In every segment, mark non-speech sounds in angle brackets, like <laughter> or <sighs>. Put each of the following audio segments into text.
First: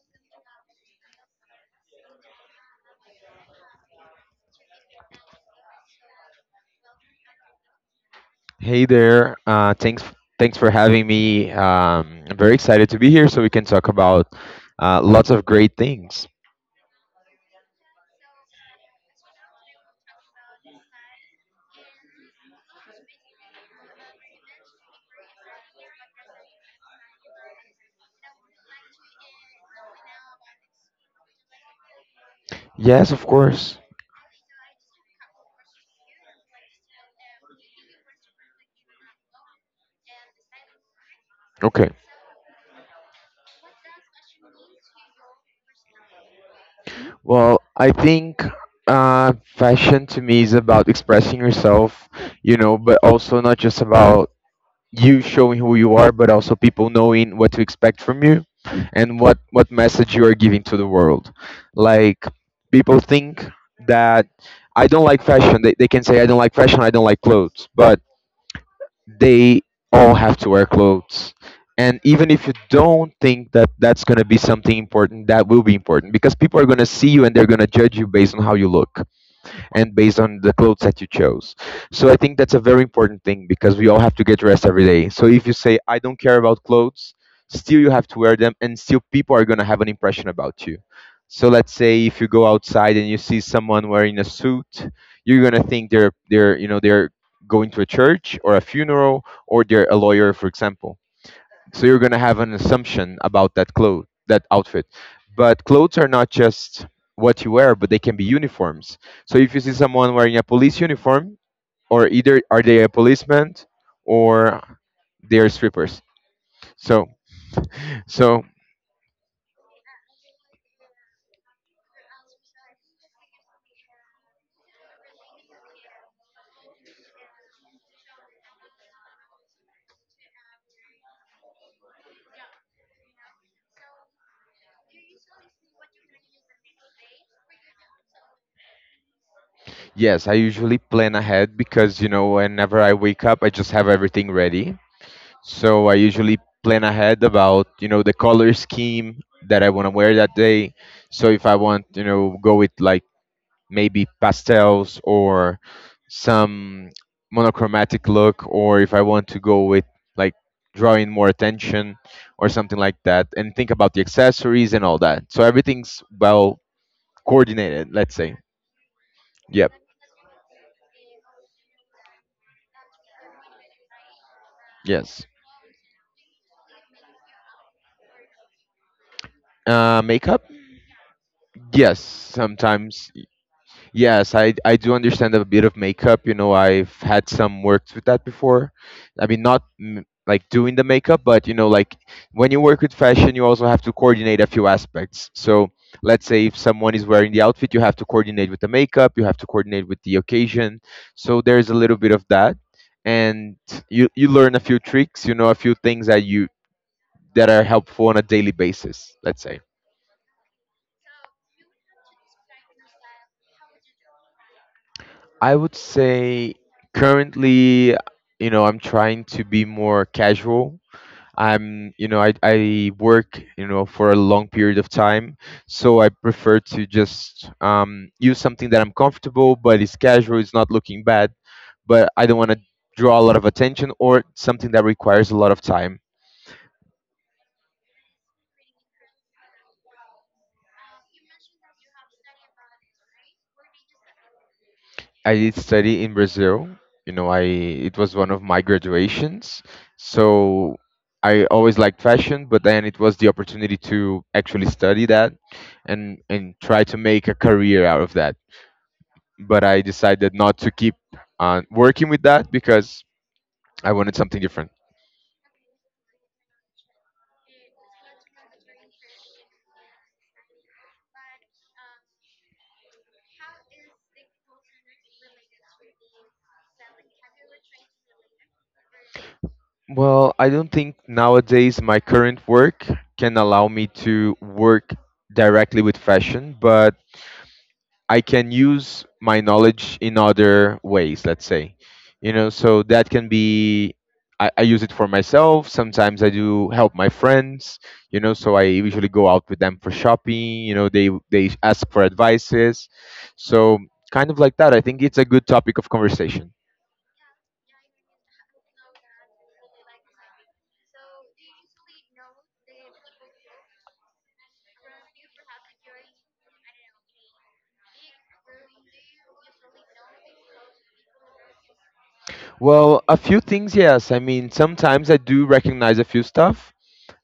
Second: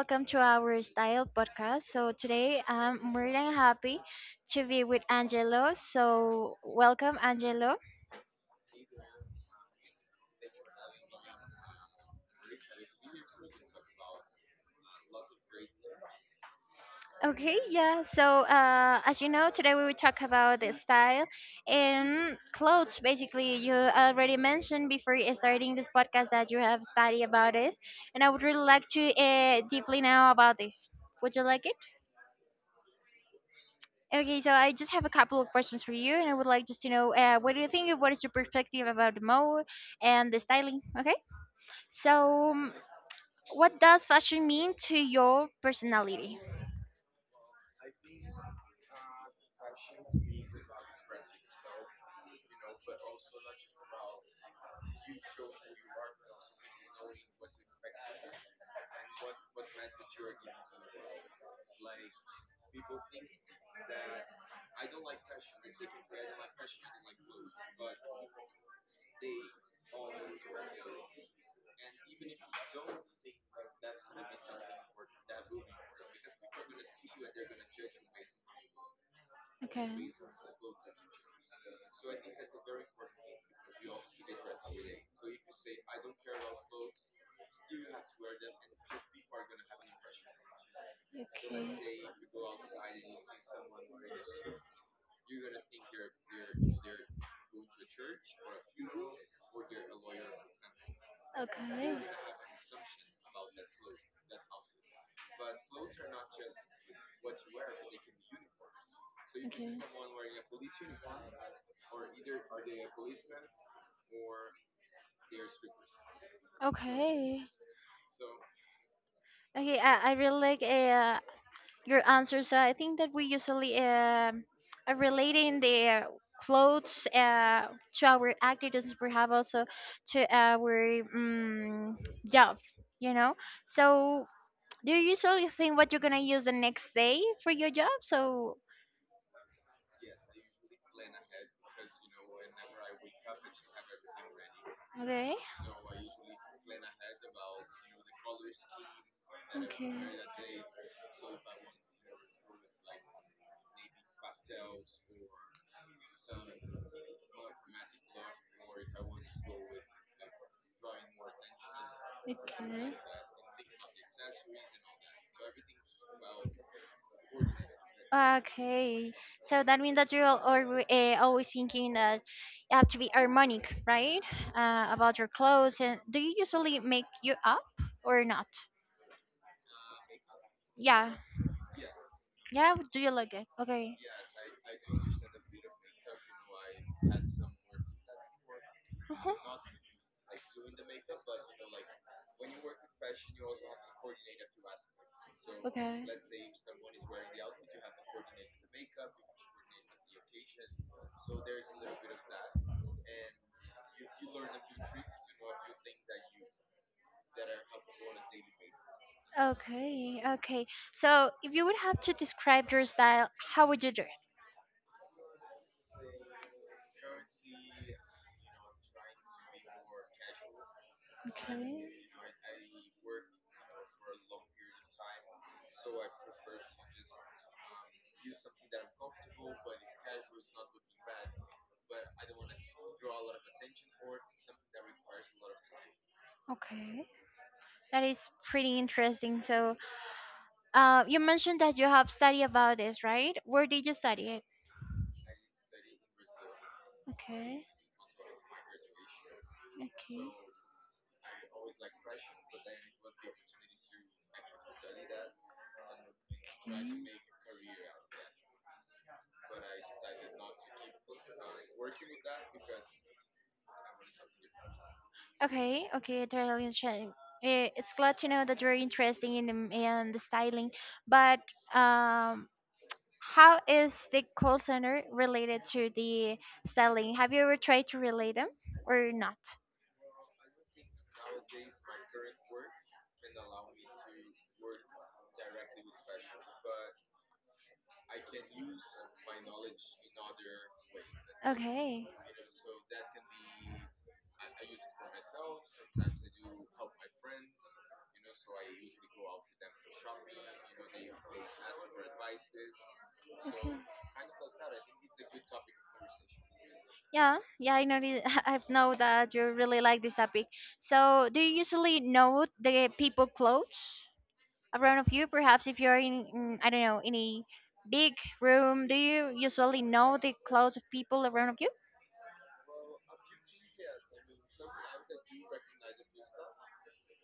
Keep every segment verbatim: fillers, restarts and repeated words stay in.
Welcome to our style podcast. So, today I'm more than happy to be with Angelo. So, welcome, Angelo. Hey there. Uh, thanks thanks for having me. Um, I'm very excited to be here so we can talk about uh, lots of great things. Okay, yeah. So, uh, as you know, today we will talk about the style and clothes. Basically, you already mentioned before starting this podcast that you have studied about this, and I would really like to uh, deeply know about this. Would you like it? Yes, of course. Okay, so I just have a couple of questions for you, and I would like just to know uh, what do you think? of- What is your perspective about the mode and the styling? Okay, Okay. so um, what does fashion mean to your personality? Well, I think uh, fashion to me is about expressing yourself, you know, but also not just about you showing who you are, but also people knowing what to expect from you and what what message you are giving to the world. Like people think that I don't like fashion. They, they can say I don't like fashion. I don't like clothes, but they all have to wear clothes. And even if you don't think that that's going to be something important, that will be important because people are going to see you and they're going to judge you based on how you look and Okay. based on the clothes that you chose. So I think that's a very important thing because we all have to get dressed every day. So if you say I don't care about clothes, still you have to wear them and still people are going to have an impression about you. So let's say if you go outside and you see someone wearing a suit, you're going to think they're they're, you know, they're going to a church or a funeral or they're a lawyer, for example. So Okay. you're going to have an assumption about that clothes, that outfit, but clothes are not just what you wear, but they can be uniforms. So if you see Okay. someone wearing a police uniform, or Okay. either are they a policeman or they are strippers. so Okay. so Okay, I, I really like uh, your answer. So I think that we usually um are relating the clothes uh, to our activities, perhaps also to our um, job, you know? So do you usually think what you're going to use the next day for your job? So, yes, I usually plan ahead because, you know, whenever I wake up I just have everything ready. okay. So I usually plan ahead about, you know, the color scheme that I want to wear that day. So if I want, you know, go with like maybe pastels or some monochromatic look, or if I want to go with like drawing more attention Okay. or something Okay. like that, and think about the accessories and all that. So everything's well coordinated, let's say. Okay, so Yep. that means that you're always, uh, always thinking that you have to be harmonic, right? Uh, about Yes. your clothes. And do you usually make you up or not? Uh, makeup? Yeah, Yes, yeah. Do you sometimes. like it? Okay. Yes, I I do understand a bit of makeup. You know, I've had some works with that before. I mean, Uh-huh. not m- like doing the makeup, but you know, like when you work with fashion, you also have to coordinate a few aspects. So Okay. let's say if someone is wearing the outfit, you have to coordinate with the makeup, you have to coordinate with the occasion. So there's a little bit of that, and you you learn a few tricks, you know, a few things that you that are helpful on a daily basis, let's say. Okay. Okay. So if you would have to describe your style, how would you do it? I would say currently, you know, I'm trying to be more casual. Okay. I'm, you know, I, I work, you know, for a long period of time. So I prefer to just um, use something that I'm comfortable, but it's casual, it's not looking bad, but I don't want to draw a lot of attention or something that requires a lot of time. Okay, that is pretty interesting. So, uh, you mentioned that you have studied about this, right? Where did you study it? I did study in Brazil. You know, I Okay, it was one of my graduations. okay, So I always liked fashion, but then it was the opportunity to actually study that and and okay, try to make a career out of that. But I decided not to keep on working with that because I wanted something different. okay, okay. Totally interesting. Eh, It's glad to know that you're interested in the, in the styling, but um, how is the call center related to the styling? Have you ever tried to relate them or not? Well, I don't think nowadays my current work can allow me to work directly with fashion, but I can use my knowledge in other ways, let's say. Okay, You know, so that can be I, I use it for myself. Sometimes I do help my friends, you know, so I usually go out with them for shopping, you know, they they ask for advices. okay. So kind of like that. I think it's a good topic of conversation. Yeah, yeah, I noticed. <laughs> I know that you really like this topic. So, do you usually note the people clothes around of you? Perhaps if you're in, in I don't know, in a big room, do you usually know the clothes of people around of you? Well, a few things, yes. I mean, sometimes I do recognize a few stuff.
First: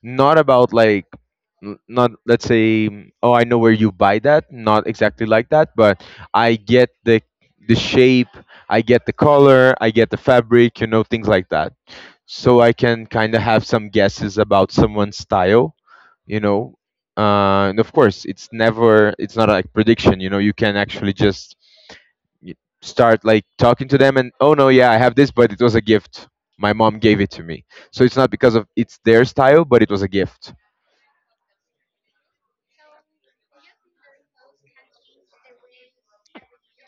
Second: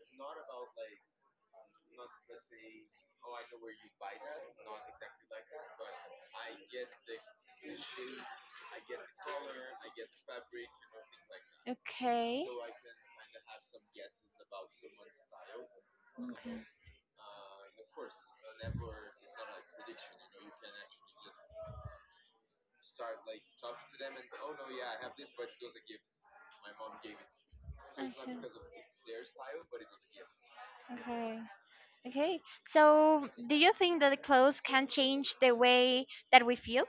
Not about like, n- not let's say, mm, oh I know where you buy that, not exactly like that, but I get the the shape, I get the color, I get the fabric, you know, things like that. Okay. So I can kind of have some guesses about someone's style, you know. Uh, and of course it's never, it's not like prediction, you know, you can actually just y- start like talking to them and, oh no, yeah, I have this, but it was a gift, my mom gave it to me. So Okay. it's not because of it's their style, but it was a gift. Okay. Okay. So, do you think that the clothes can change the way that we feel?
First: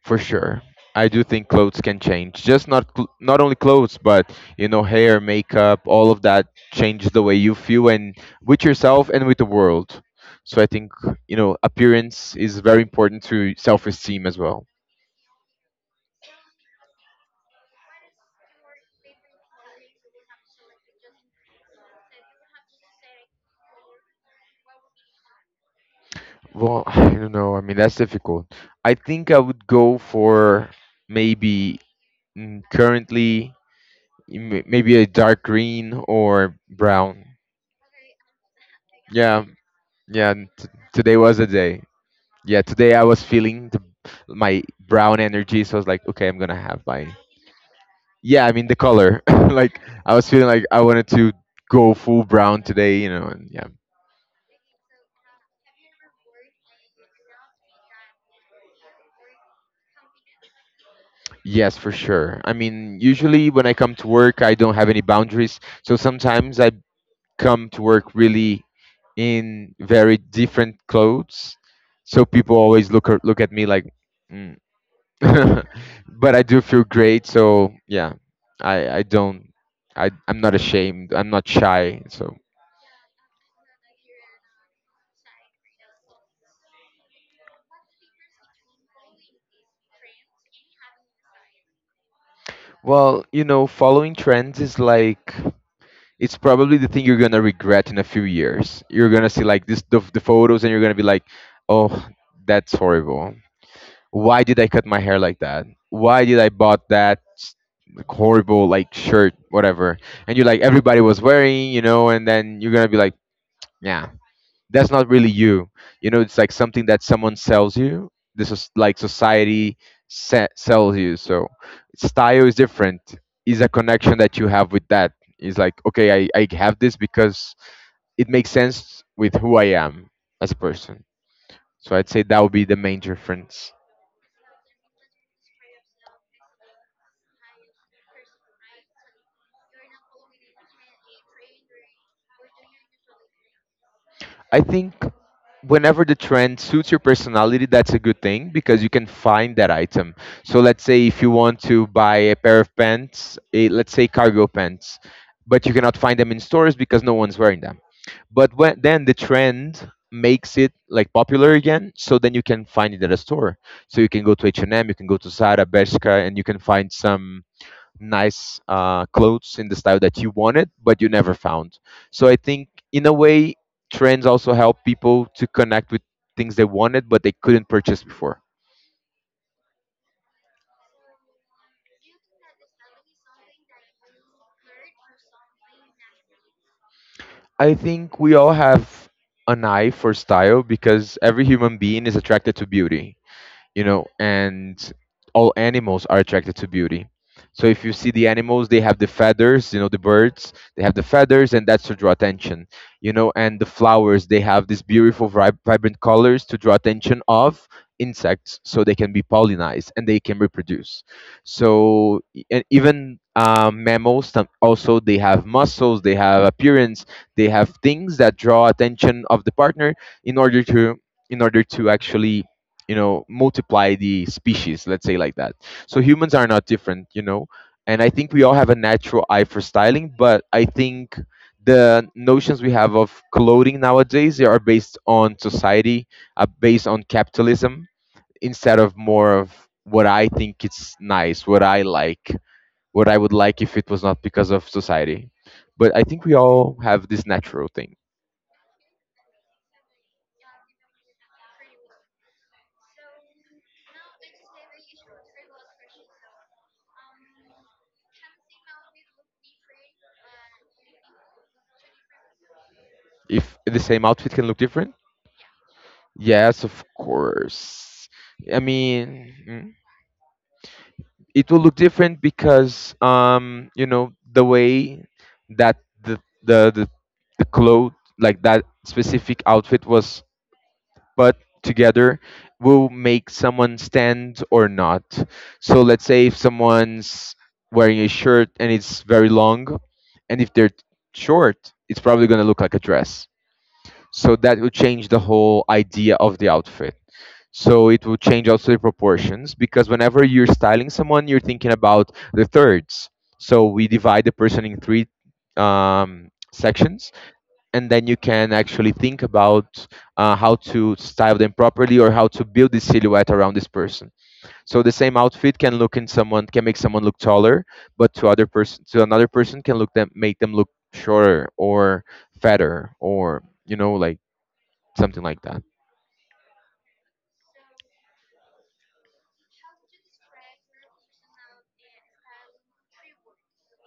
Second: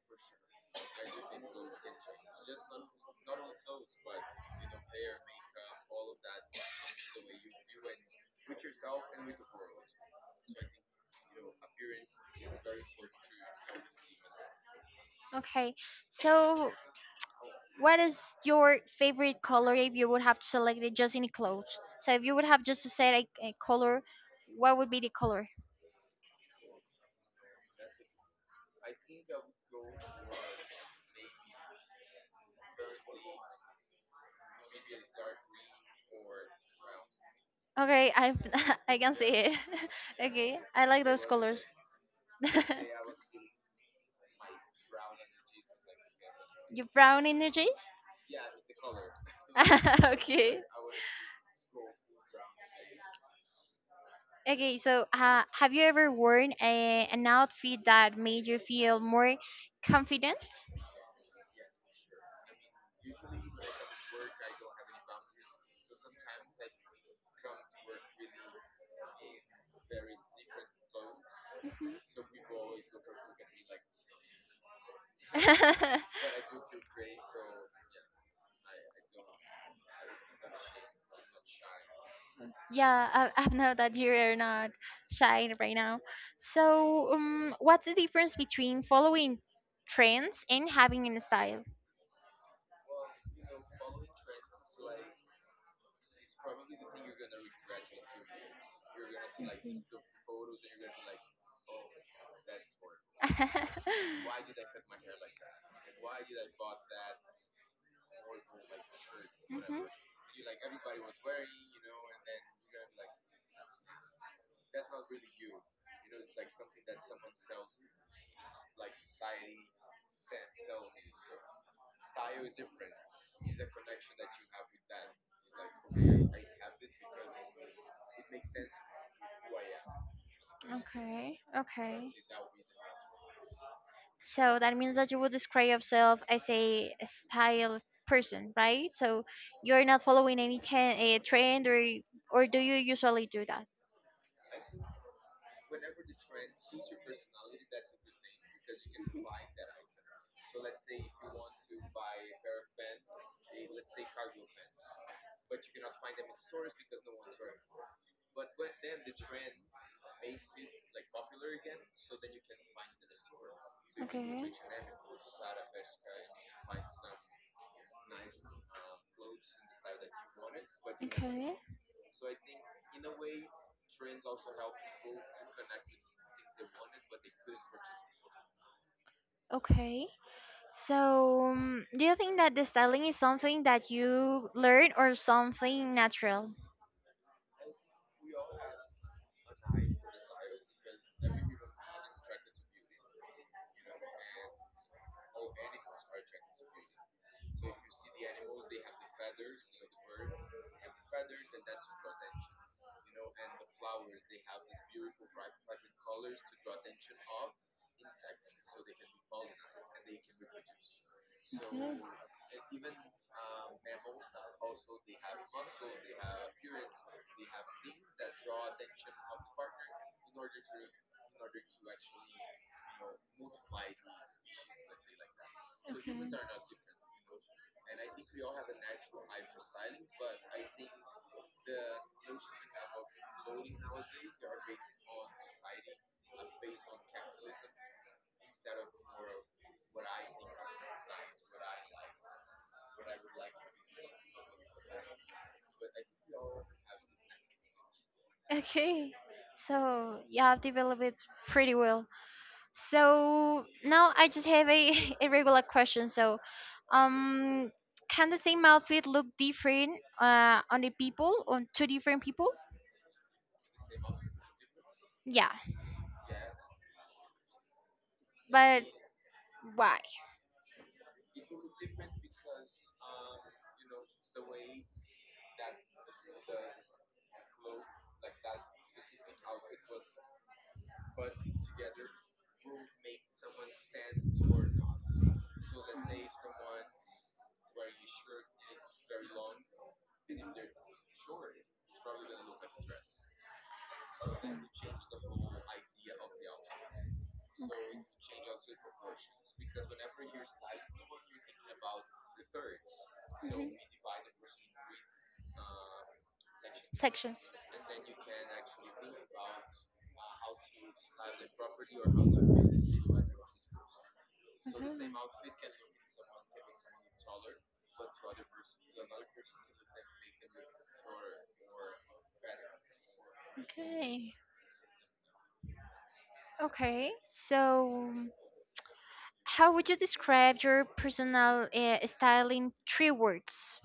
For sure. I do think clothes can change. Just not cl- not only clothes, but you know, hair, makeup, all of that changes the way you feel and with yourself and with the world. So I think, you know, appearance is very important to self-esteem as well. Okay. So, what is your favorite color if you would have to select it just in clothes? So if you would have just to say a, a color, what would be the color? Well, <laughs> <sighs> I don't know. I mean, that's difficult. I think I would go for maybe, mm, currently, m- maybe a dark green or brown. Okay, I <laughs> I can see Yeah, it. <laughs> yeah. Okay, T- I like Today those was a colors. day. <laughs> Yeah, today I was feeling the, my brown energy, so I was like, okay, I'm gonna have You my. brown energies? Yeah, I mean the color. <laughs> Like <laughs> I was feeling Okay. like I wanted to go full brown today, you know, and yeah. Okay, so uh, have you ever worn a, an outfit that made you feel more confident? Yes, for sure. I mean, usually when I come to work, I don't have any boundaries, so sometimes I come to work really in very different clothes, Mhm. so people always look ar- look at me like. "Hmm, <laughs> <laughs> but I do feel great. So yeah, I I don't, I I'm not ashamed. I'm not shy. So, Yeah, I, I know that you're not shy right now. So, um, what's the difference between following trends and having a style? well, you know, following trends is like, it's probably the thing you're gonna regret in a few years. You're gonna see like this the, the photos, and you're gonna be like, oh, that's horrible. <laughs> Why did I cut my hair like that? Why did I bought that s- like, horrible like shirt, Mhm. whatever? And you're like, everybody was wearing, you know, and then you're gonna be like. "Yeah, that's not really you, you know, it's like something that someone sells you, this is like society se- sells you. So style is different, is a connection that you have with that. It's like okay, I, I have this because it makes sense with who I am as a person. Okay, So I'd okay. say that would be the main difference. So that means that you would describe yourself as a style person, right? So you're not following any ten, a trend, or or do you usually do that? I think whenever the trend suits your personality, that's a good thing because you can find that item. So let's say if you want to buy a pair of pants, eh, let's say cargo pants, but you cannot find them in stores because no one's wearing them. But when, then the trend makes it like popular again, so then you can find it at a store. So you can go to Okay. H and M, you can go to Zara, Bershka, and you can find some nice uh, clothes in the style that you wanted, but you never Okay. found. So I think, in a way, trends also help people to connect with things they wanted, but they couldn't purchase before. Okay. So, um, do you think that the styling is something that you learn or something natural? I think we all have an eye for style because every human being is attracted to beauty. You know, and all animals are attracted to beauty. So if you see the animals, they have the feathers, you know, the birds, they have the feathers, and that's to draw attention, you know, and the flowers, they have these beautiful, vib- vibrant colors to draw attention of insects so they can be pollinized and they can reproduce. Okay. So e- and even um, mammals, some- also they have muscles, they have appearance, they have things that draw attention of the partner in order to, in order to actually, you know, multiply the species, let's say like that. So humans are not different, you know, and I think we all have a natural eye for styling, but I think the notions we have of clothing nowadays, they are based on society, are based on capitalism instead of more of what I think it's nice, what I like, what I would like if it was not because of society. But I think we all have this natural thing. Okay. So you have developed it pretty well. So now I just have a, <laughs> a regular question. So, um, can the same outfit look different uh, on the people, on two different people? If the same outfit can look different. Yeah, Yes, of course. I but mean, mm, why? it will look different because um, you know, the way that the the the, the clothes, like that specific outfit was put together, will make someone stand or not. So let's say if someone's wearing a shirt and it's very long, and if they're short, it's probably going to look like a dress. So that will change the whole idea of the outfit. So it will change also the proportions because whenever you're styling someone, you're thinking about the thirds. So Mm-hmm. we divide the person in three um, sections, Sections. and then you can actually think about uh, how to style them properly or how to build the silhouette around this person. So the same Mhm. outfit can look in someone can make someone look taller, but to other person to another person can look them make them look shorter or fatter or you know like Okay. something like that. Okay. So, how would you describe your personal uh, style in three words?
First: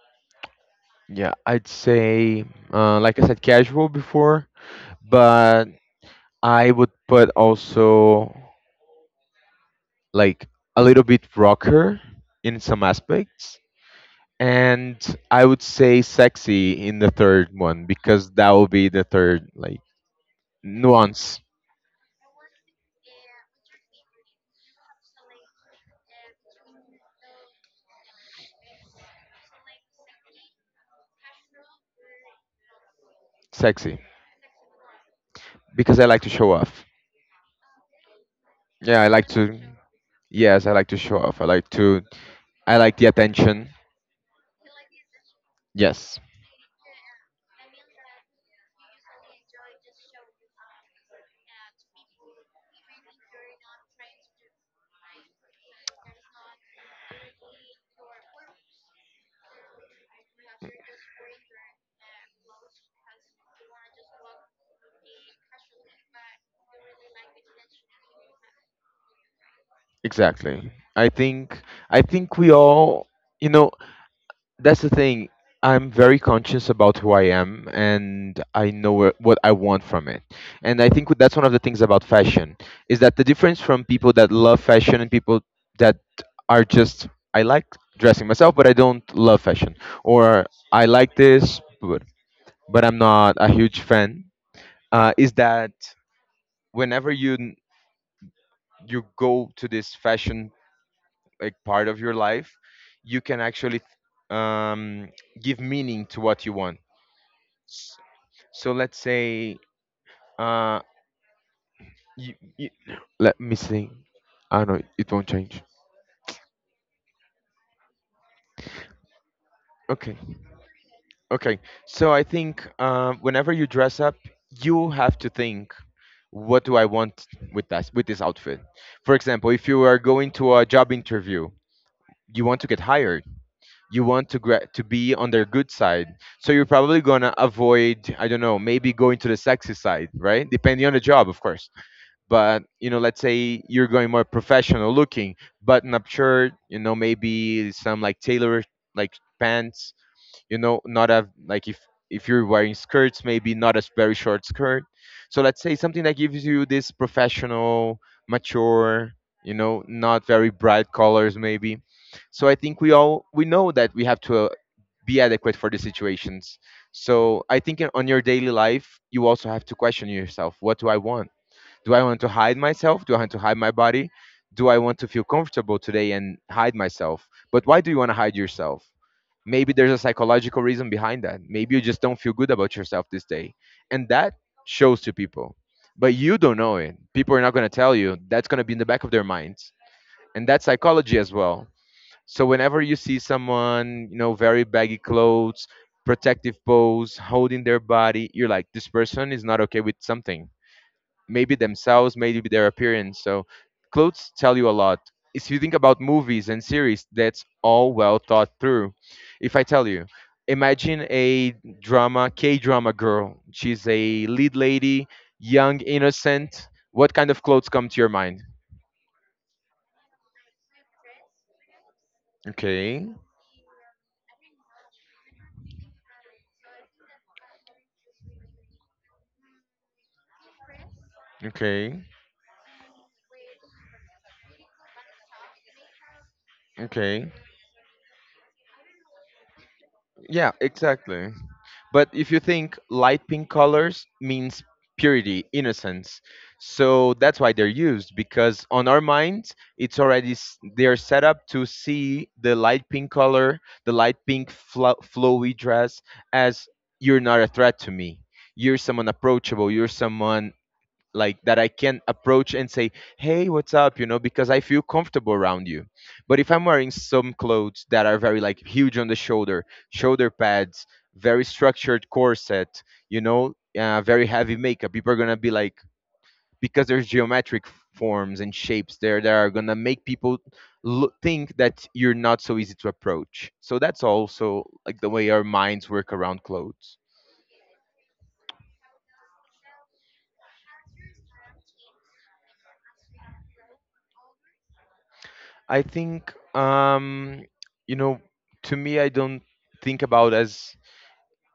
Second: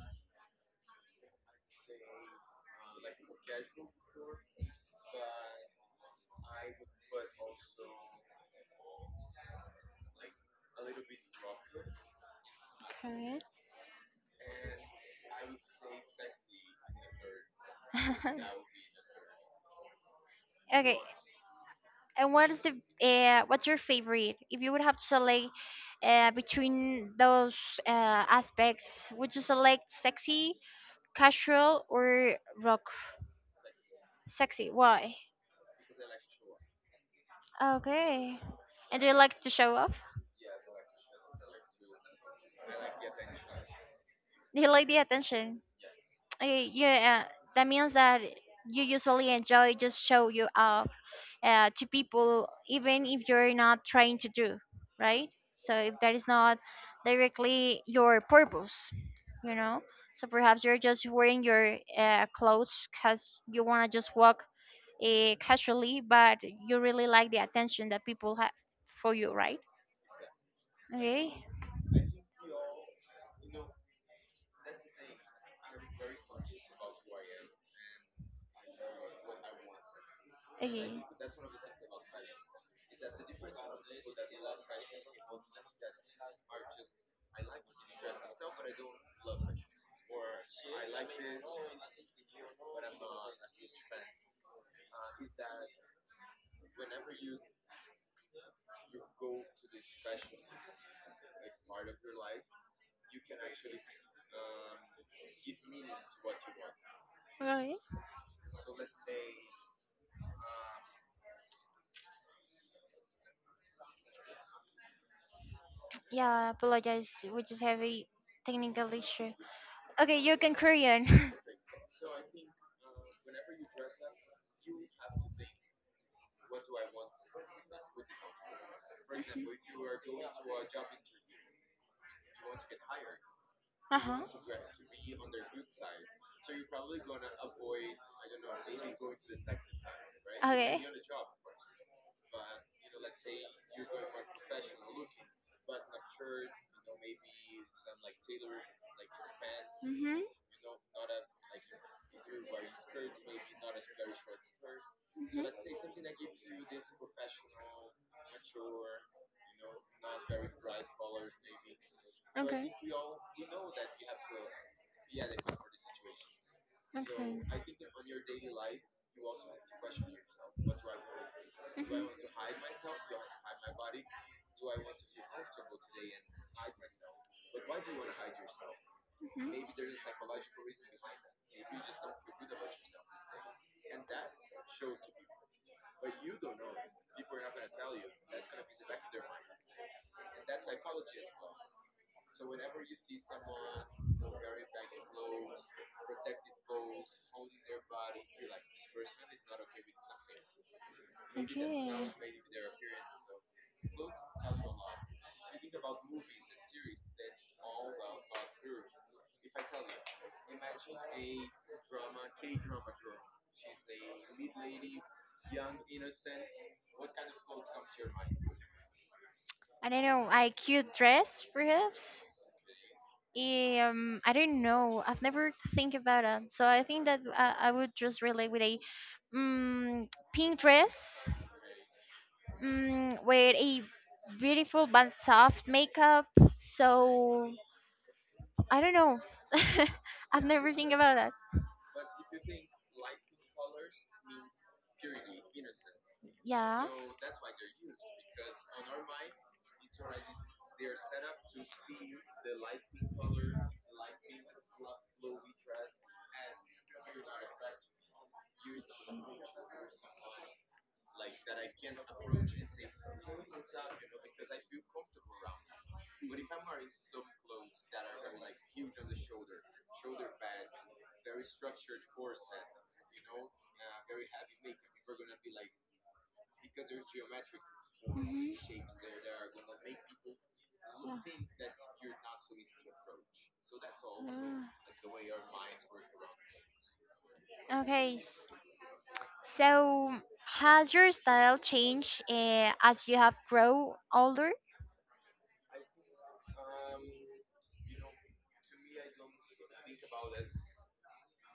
Yeah, I'd say, uh, like I said, casual before, but I would put also like a little bit rocker in some Okay. aspects. And I would say sexy in the third one because that will <laughs> be the third like Okay. nuance, And what is the uh, what's your favorite? If you would have to select uh, between those uh, aspects, would you select sexy, casual, or rock? sexy, Sexy. Why? because I like to show off. Okay. And Yeah, do I you like like to to, show off? yes, I like to show off. I like to, I like the attention. Do you like the attention? Yes, Okay, yeah, uh, that means that you usually enjoy just show you up uh, to people, even if you're not trying to do, right? So if that is not directly your purpose, you know, so perhaps you're just wearing your uh, clothes because you want to just walk uh, casually, but you really like the attention that people have for you, right? exactly. I Okay, think, I think we all you know that's the thing. I'm very conscious about who I am, and I know wh- what I want from it. And I okay, think that's one of the things about fashion is that the difference from people that love fashion and people that are just I like dressing myself, but I don't love fashion, or I like this, but but I'm not a huge fan. Uh, is that whenever you n- you go to this fashion like part of your life, you can actually um, give meaning to what you want. right. S- So let's say, uh, you, you, let me see. I know it won't change. Yeah, apologize, we just have a technical issue. Okay. Okay, you can Korean. <laughs> Okay. So I think um, whenever you dress up, you have to think, what do I want with that with this outfit? For example, if you are going to a job interview, you want to get hired. Uh You huh. want to gra- to be on their good side. So you're probably gonna avoid, I don't know, maybe going to the sexy side, right? Okay. Depending on the job, of course. But you know, let's say you're going more professional looking, button up shirt, you know, maybe some like tailored like pants, Mhm. you know, not a like if if you're wearing skirts maybe not a very short skirt. Mhm. So let's say something that Okay. gives you this professional mature, you know, not very bright colors maybe. So I Okay. Mhm. Mhm. Okay. think we all we know that we have to uh, be adequate for the situations. So I think in- on your daily life you also have to question yourself, what do I want? Do I want to hide myself? Do I want to hide my body? Do I want to feel comfortable today and hide myself? But why do you want to hide yourself? Maybe there's a psychological reason behind that. Maybe you just don't feel good about yourself this day, and that shows to people, but you don't know it. People are not going to tell you. That's going to be in the back of their minds, and that's psychology as well. So whenever you see someone, you know, very baggy clothes, protective pose, holding their body, you're like, this person is not okay with something, maybe themselves, maybe their appearance. So clothes tell you a lot. If you think about movies and series, that's all well thought through. If I tell you, imagine a drama, K drama girl. She's a lead lady, young, innocent. What kind of clothes come to your mind? I don't know. I cute dress, perhaps. Okay, Um, I don't know. I've never think about it. So I think that I, I would just relate with a um, pink dress, okay, um, with a beautiful but soft makeup. okay. So I don't know. <laughs> I've Yeah, never think about exactly. that. But if you think, light pink colors means purity, innocence. Yeah. So that's why they're used, because on our minds it's already s- they are set up to see the light pink color, the light pink flo- flowy dress as, you're not a threat to me. You're someone approachable, you're someone like that I can approach and say, "Hey, what's up?" you know, because I feel comfortable around you. But if I'm wearing some clothes that are very like huge on the shoulder, shoulder pads, very structured corset, you know, uh, very heavy makeup, people are gonna be like, because there's geometric forms and Mhm. shapes there that are gonna make people lo- think that you're not so easy to approach. So that's also like the way Yeah. our minds work around clothes. Yeah. Okay. So, has your style changed uh, as you have grown older? I think, um, you know, to me, I don't think about as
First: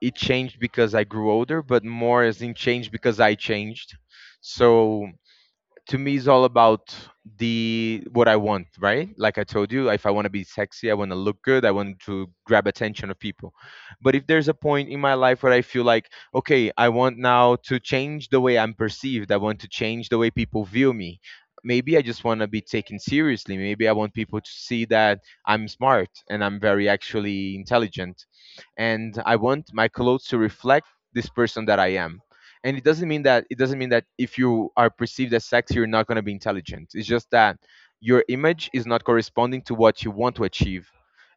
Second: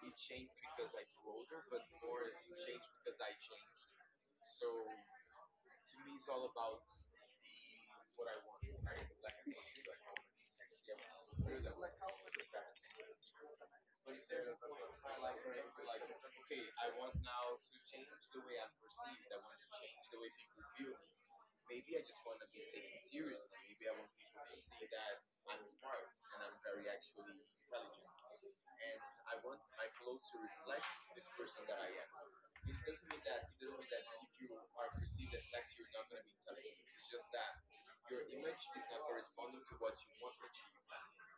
it changed because I grew older, but more as in changed because I changed. So to me is all about the what I want, right? Like I told you, if I want to be sexy, I want to look good, I want to grab attention of people. But if there's a point in my life where I feel like, okay, I want now to change the way I'm perceived, I want to change the way people view me. Maybe I just want to be taken seriously. Maybe I want people to see that I'm smart and I'm very actually intelligent. And I want my clothes to reflect this person that I am. And it doesn't mean that it doesn't mean that if you are perceived as sexy you're not going to be intelligent. It's just that your image is not corresponding to what you want to achieve.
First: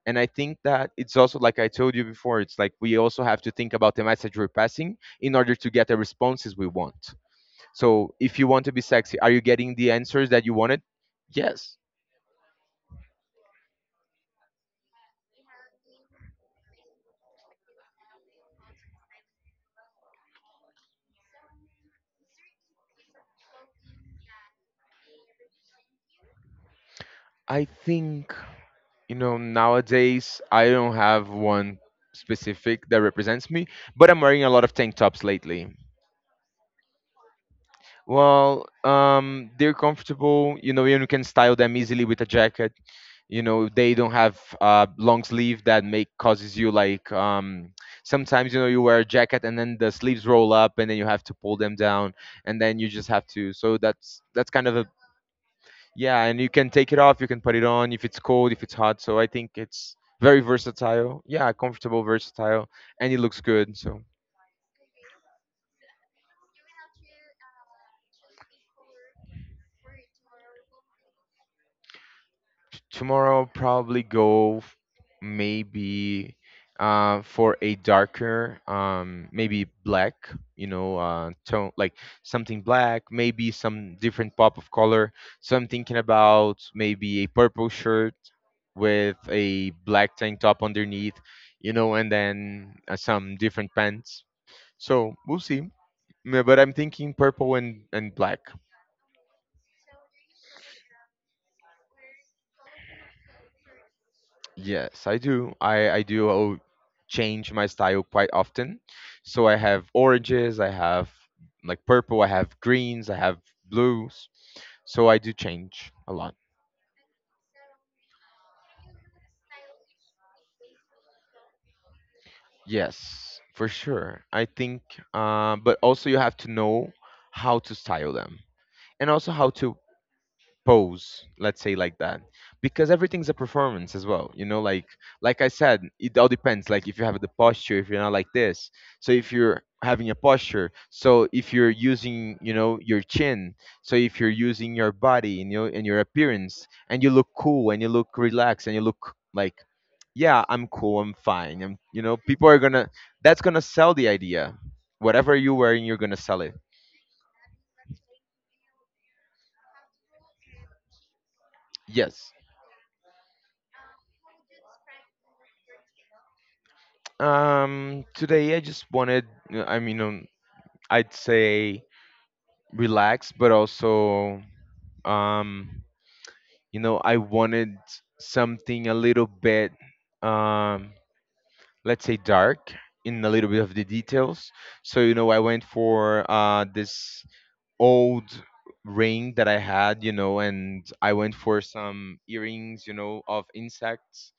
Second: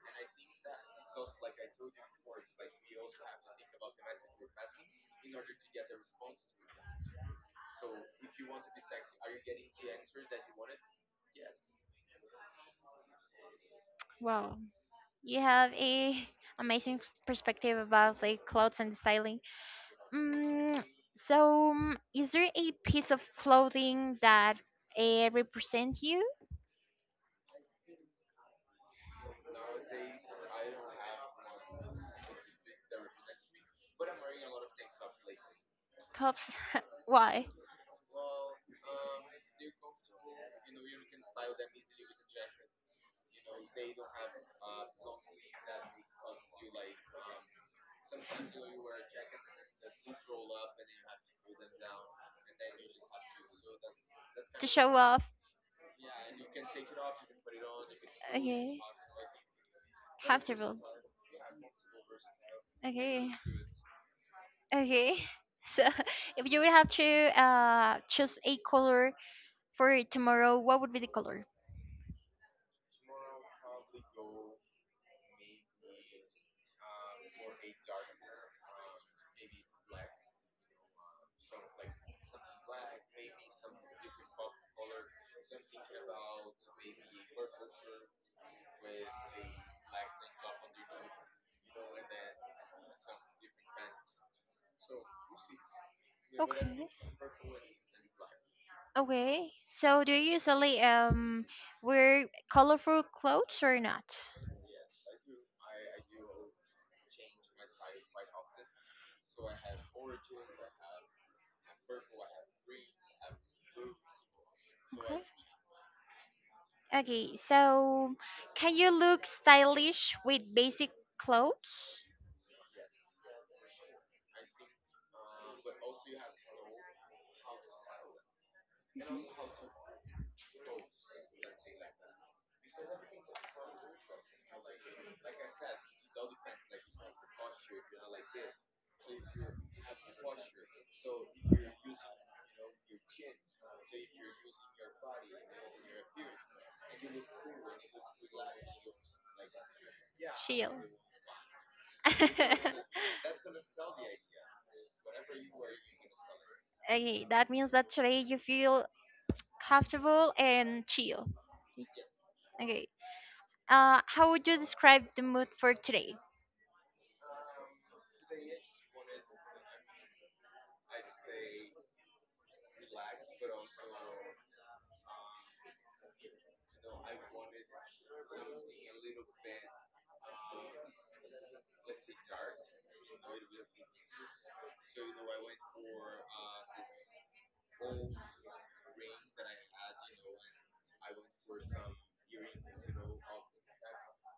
And I think that it's also, like I told you before, it's like we also have to think about the message we're passing in order to get the responses we want. So if you want to be sexy, are you getting the answers that you wanted? Yes. Wow. You have a <laughs> amazing perspective about like clothes and styling. Mm, so, um, is there a piece of clothing that uh, represents you? I think, you know, nowadays I don't have one specific that represents me, but I'm wearing a lot of tank tops lately. Perhaps <laughs> why? Well, um, they're comfortable. You know, and you can style them easily with a jacket. You know, they don't have uh, long sleeve that make causes you like um, sometimes, you know, you wear a jacket and then the sleeves roll up and then you have to pull them down and then you just have to. So that's that's To kind of a, show off? yeah. And you can take it off. You can put it on if it's cold, if it's Okay, hot. So I think it's very comfortable. versatile. Yeah, comfortable, versatile, and it Okay. looks good. So. Okay. <laughs> So, if you would have to uh choose a color for tomorrow, what would be the color? Tomorrow I'll probably go f- maybe uh, for a darker, um, maybe black, you know, uh, tone, like something black, maybe some different pop of color. So I'm thinking about maybe a purple shirt with a black tank top underneath, you know, and then uh, some different pants. So we'll see. Yeah, but Okay. I'm thinking purple and, and black. Okay. So, do you usually um wear colorful clothes or not? Yes, I do. I I do, oh, change my style quite often. So I have oranges, I have like purple, I have greens, I have blues. So I Okay. do change a lot. Okay. So, can you look stylish with basic clothes? Yes, for sure. I think, uh, but also you have to know how to style them and also how to pose, let's say, like that, because everything's a performance as well, you know, like like I said, it all depends, like if you have the posture, if you're not like this. So if you're having a posture, so if you're using, you know, your chin, so if you're using your body and your and your appearance, and you look cool and you look relaxed and you look like, yeah, I'm Chill. cool, I'm fine, I'm, you know, people are gonna, <laughs> that's gonna sell the idea. Whatever you're wearing, you're gonna sell it. Okay, that means that today you feel comfortable and chill. Yes. Okay. Uh, how would you describe the mood for today? Um today I just wanted, I mean, um, I'd say relaxed, but also, um, you know, I wanted something a little bit, um, let's say, dark in a little bit of the details. So, you know, I went for uh, this old ring that I had, you know, and I went for some earrings, you know, of insects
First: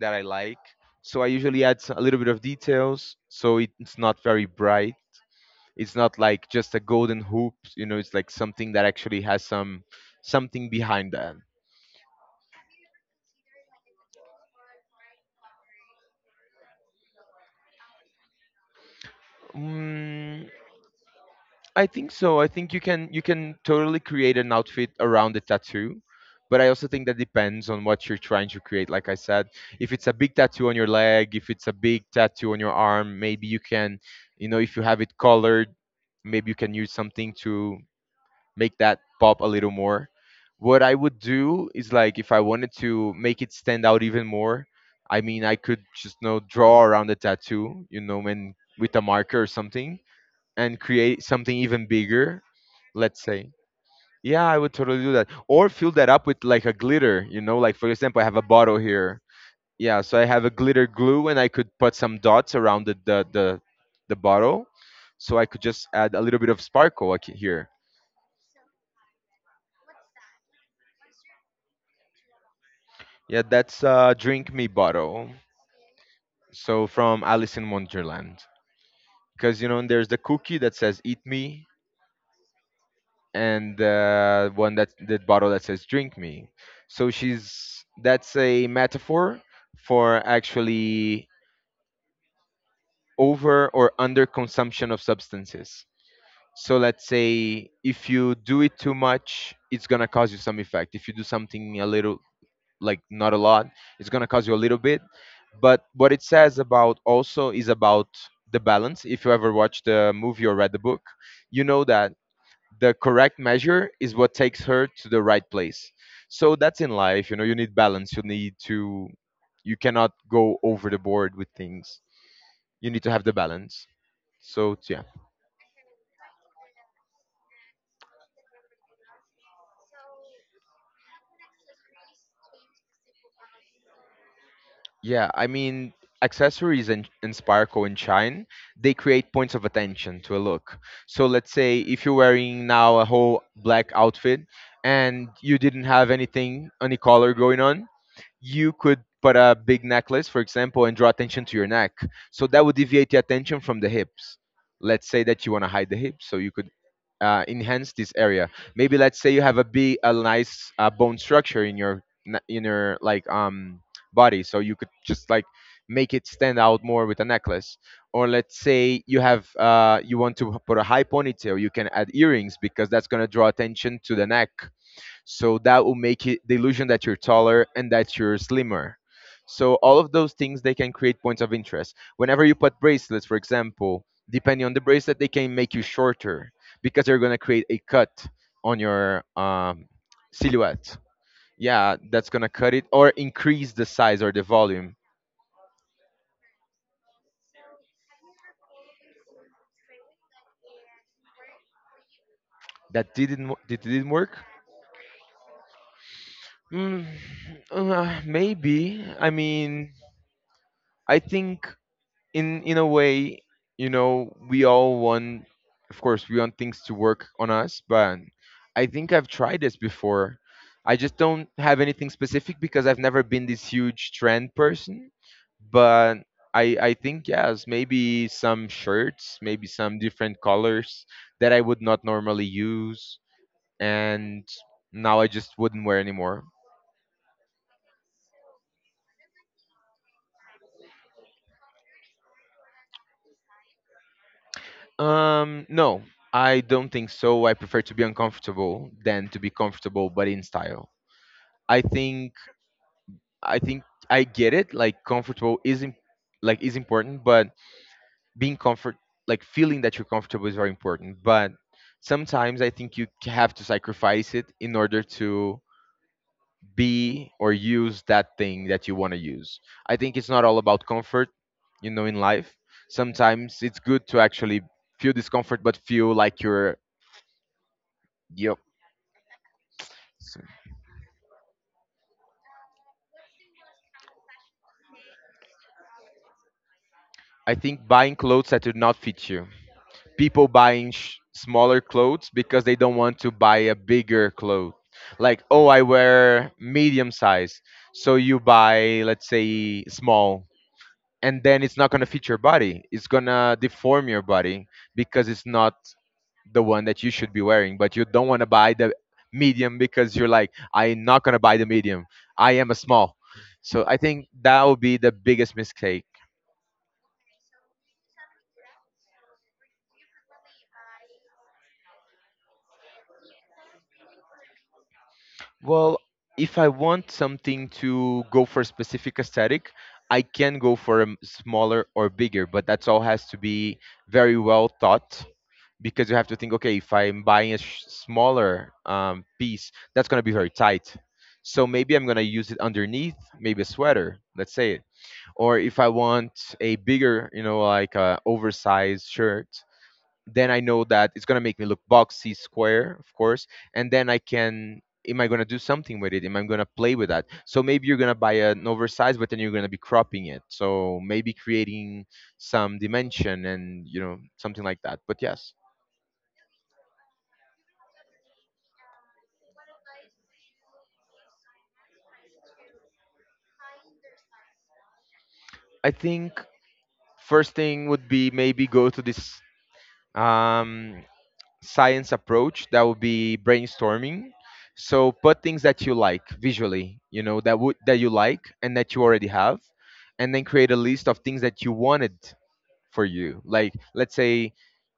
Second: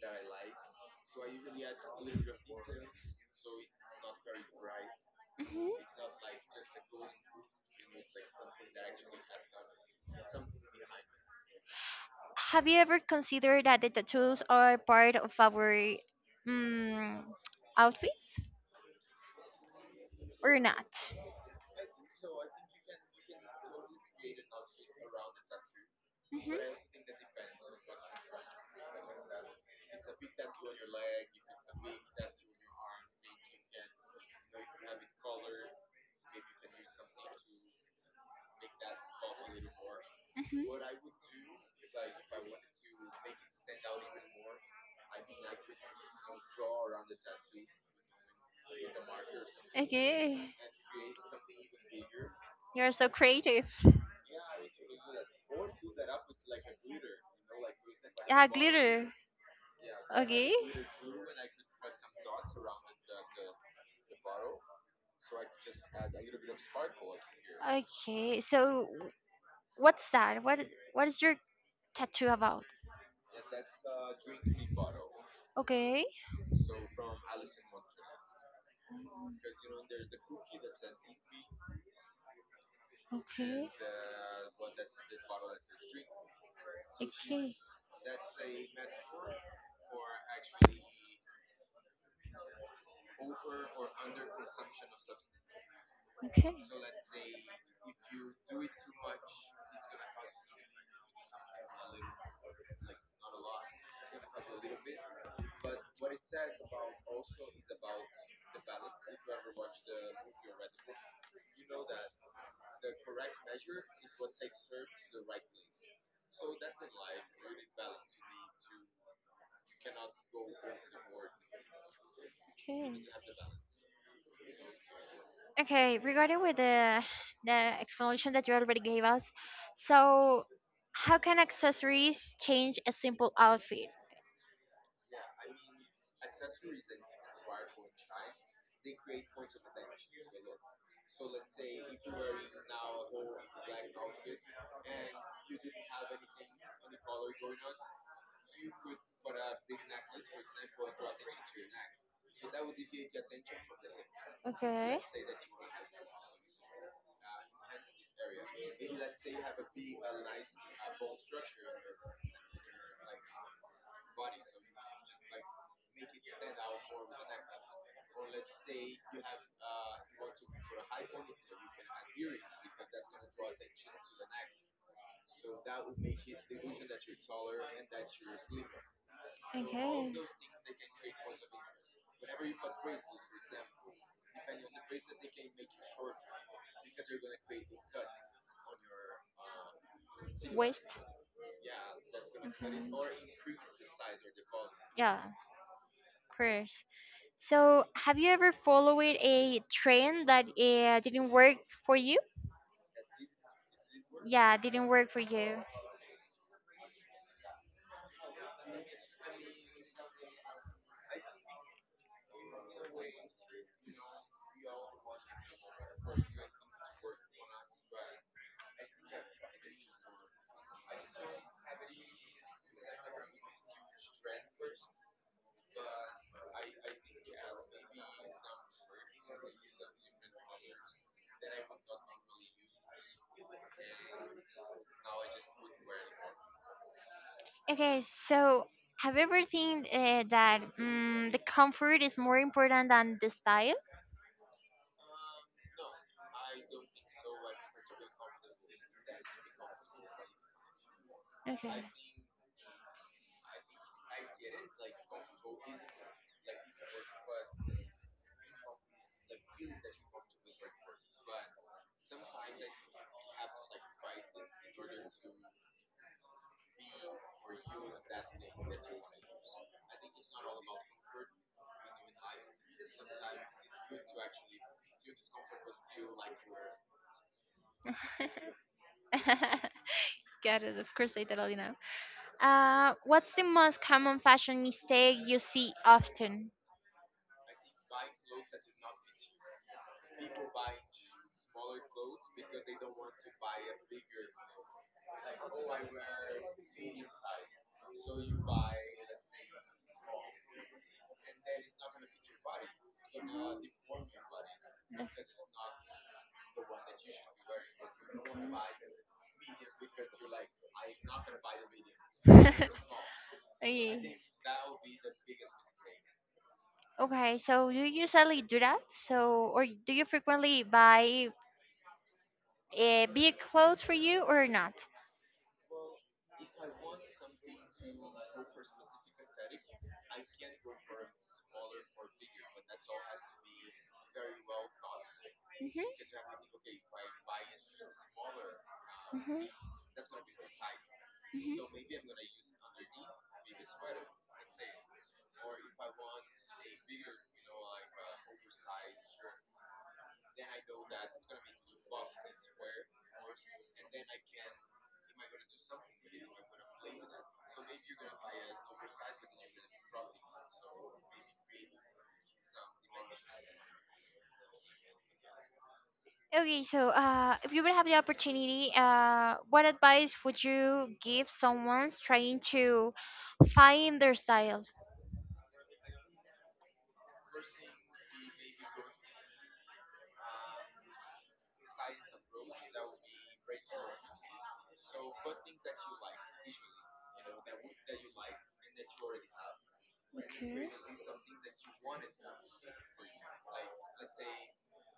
that I like. So I usually add s- a little bit of details, so it's not very bright. Mhm. It's not like just a golden hoop, you know, it's like something that actually has some something behind that. Have you ever considered that the tattoos are part of our mm, outfits Mm, or not? I think so. I think you can you can totally create an outfit around the tattoo, Mhm. but I also think that depends on what you're trying to create. Like I said, if it's a big tattoo on your leg, if it's a big tattoo on your arm, maybe you can, you know, if you have it colored, maybe you can use something to make that pop a little more. Mhm. What I would do is like, if I wanted to make it stand out even more, I mean, I could just, you know, draw around the tattoo, you know, and with a marker or something, Okay. and create something even bigger, You're so let's say. creative. Yeah, I would totally do that. Or fill that up with like a glitter, you know, like, for example, I have Yeah, a bottle glitter. here. Yeah, so I have a Okay. glitter glue and I could put some dots around the the the, the bottle. So I could just add a little bit of sparkle like here. Okay. So what's that? What what is your tattoo about? Yeah, that's a drink me bottle. Okay. So from Alice in Wonderland. Because you know there's the cookie that says eat me Okay. and the one that the bottle that says drink me. So Okay. she's, that's a metaphor for actually over or under consumption of substances. Okay. So let's say if you do it too much, it's gonna cause you some effect. If you do something a little, like not a lot, it's going to cost you a little bit, but what it says about also is about the balance. If you ever watched the movie or read the book, you know that the correct measure is what takes her to the right place. So that's in life, you know, you need balance, you need to, you cannot go over the board with things, you Okay. need to have the balance, so yeah. Okay, regarding with the the explanation that you already gave us, so how can accessories change a simple outfit? Yeah, I mean, accessories in, in Sparkle and Shine, they create points of attention to a look. So let's say if you're wearing now a whole black outfit and you didn't have anything, any color going on, you could put a big necklace, for example, and draw attention to your neck. So that would deviate the attention from the hips. Okay. Let's say that you want to hide the hips, so you could uh, enhance this area. Maybe let's say you have a big, a nice uh, bone structure in your ne- in your, like, um body, so you could just, like, make it stand out more with a necklace. Or let's say you have uh, you want to put a high ponytail, you can add earrings because that's gonna draw attention to the neck, so that will make it the illusion that you're taller and that you're slimmer. So all of Okay. those things, they can create points of interest. Whenever you put bracelets, for example, depending on the bracelet, they can make you shorter because they're gonna create a cut on your um, Waist. silhouette. Yeah, that's gonna cut it or increase the size or the volume. Yeah, of course. So, have you ever followed a trend that uh, didn't work for you? That didn't wo- that didn't work. Yeah, didn't work for you. Mm, uh, Maybe. I mean, I think, in in a way, you know, we all want, of course, we want things to work on us. But I think I've tried this before. I just don't have anything specific because I've never been this huge trend person. But I I think yes, maybe some shirts, maybe some different colors that I would not normally use, and now I just wouldn't wear anymore. Okay, so have you ever think uh, that mm the comfort is more important than the style? Um, no, I don't think so. I prefer to be uncomfortable than to be comfortable, but in style. I Okay. think I think I get it. Like comfortable is im- like is important, but being comfort, like feeling that you're comfortable is very important. But sometimes I think you c- have to sacrifice it in order to be or use that thing that you want to use. I think it's not all about comfort, you know, in life. Sometimes it's good to actually feel discomfort, but feel like you're yo So, Get Uh, what's the most common fashion mistake you see often? I think buying clothes that do not fit you. People buying sh- smaller clothes because they don't want to buy a bigger clothes. Like, oh, I <laughs> wear medium size. So you buy, let's say, small. And then it's not going to fit your body. It's going to deform your body because it's not the one that you should be wearing. But you don't want to buy the medium because you're like, I'm not going to buy the medium. I am a small. So I Okay. think that would be the biggest mistake. Okay, so you usually do that? So, or do you frequently buy uh, big clothes for you or not? Well, if I want something to go for a specific aesthetic, I can go for a m- smaller or bigger, but that's all has to be very well thought, Mhm. Mhm. because you have to think, okay, if I'm buying a sh- smaller um, Mhm. piece, that's going to be very tight. So maybe I'm going to use it underneath, maybe a sweater, let's say it. Or if I want a bigger, you know, like a oversized shirt, then I know that it's gonna make me look boxy, square, of course, and then I can. Am I gonna do something with it? Am I gonna play with that? So maybe you're gonna buy an oversized, but then you're gonna be cropping it. So maybe creating some dimension and you know something like that. But yes, Okay, so uh, if you would have the opportunity, uh, what advice would you give someone trying to find their style? I think first thing would be maybe go to this um science approach that would be brainstorming. So put things that you like visually, you know, that would, that you like and that you already have, and then Okay. create a list of things that you wanted for you, like, let's say,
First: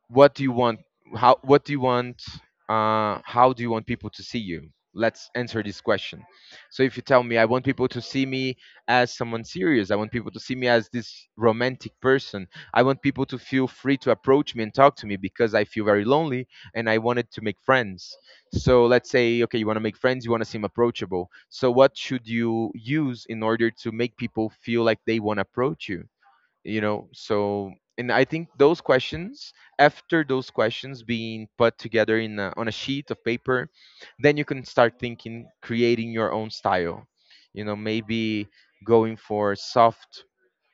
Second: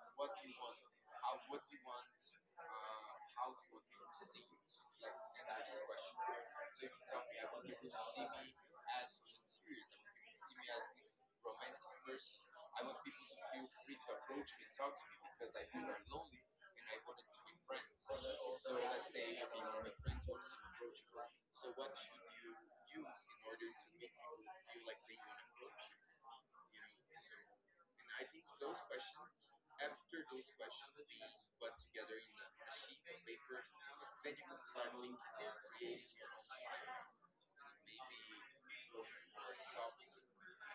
what do you want, how, what do you want, uh, how do you want people to see you. Let's answer this question. So if you tell me I want people to see me as someone serious, I want people to see me as this romantic person, I want people to feel free to approach me and talk to me because I feel very lonely and I wanted to make friends. So let's say, okay, you want to make friends, you want to seem approachable, so what should you use in order to make people feel like they want to approach you, you know? So, and I think those questions, after those questions being put together in a, on a sheet of paper, then you can start thinking creating your own style, you know, maybe going for soft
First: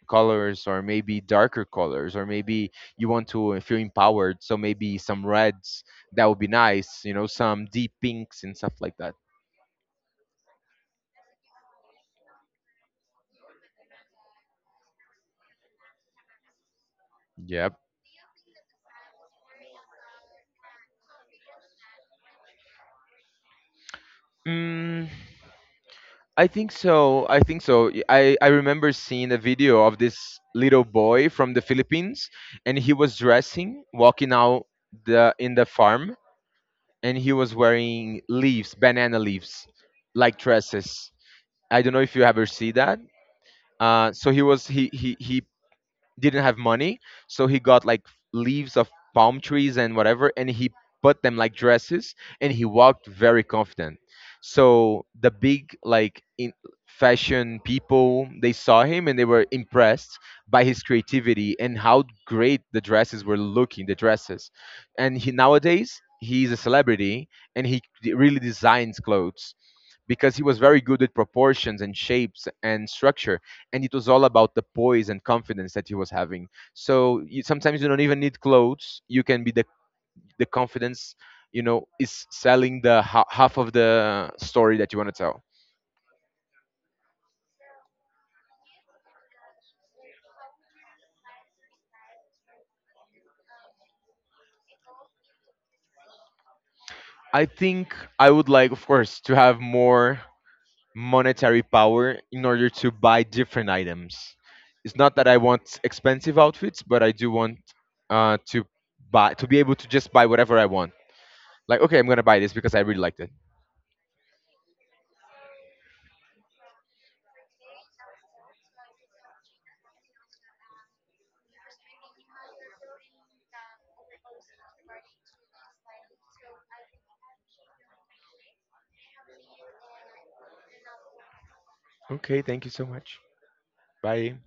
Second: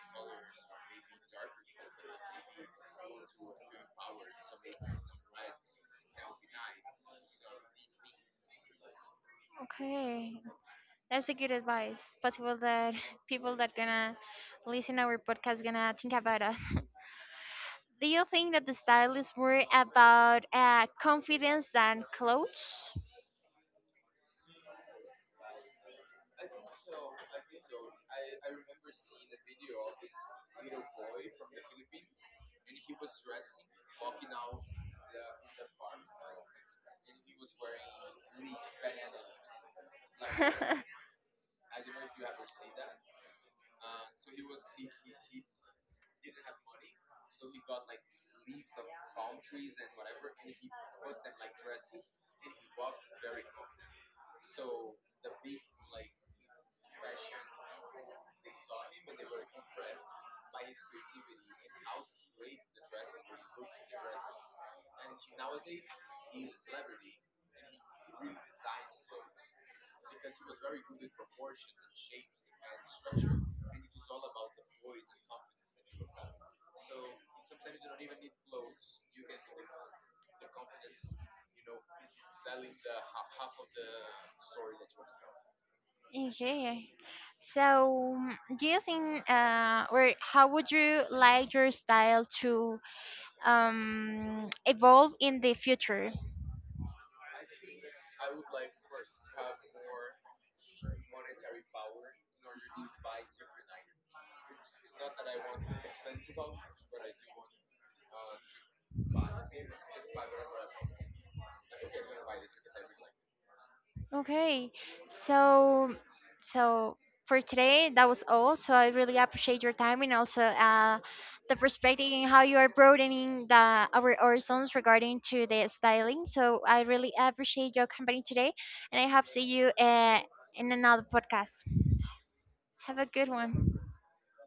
colors or maybe darker colors, or maybe you want to feel empowered, so maybe some reds, that would be nice, you know, some deep pinks and stuff like that. Okay. That's a good advice. Possible that <laughs> people that gonna listen our podcast gonna think about us. Yep. <laughs> Do you think that the style is more about uh, confidence than clothes? I think so. I think so. Y- I, I remember seeing a video of this little boy from the Philippines, and he was dressing, walking out the in the farm, and he was wearing leaves, banana leaves, like <laughs> dresses. I don't know if you ever see that. Uh, so he was he, he he didn't have money, so he got like leaves of palm trees and whatever, and he put them like dresses, and he walked very confident. So the big, like in fashion people, they saw him and they were impressed by his creativity and how great the dresses were looking, the dresses. And he nowadays he's a celebrity, and he d- really designs clothes because he was very good with proportions and shapes and structure, and it was all about the poise and confidence that he was having. So you, sometimes you don't even need clothes, you can be the the confidence, you know, is selling the ha- half of the story that you want to tell. Okay. So, mm, do you think, uh, or how would you like your style to um, evolve in the future? I think I would like, of course, to have more monetary power in order to buy different items. It's not that I want expensive outfits, but I do want uh, to buy, to be able to just buy whatever I want. Like, okay, I'm gonna buy this because I really liked it. Okay. So so for today that was all. So I really appreciate your time and also uh the perspective and how you are broadening the our horizons regarding to the styling. So I really appreciate your company today and I hope see you uh, in another podcast. Okay, thank you so Have a much. good one. Bye.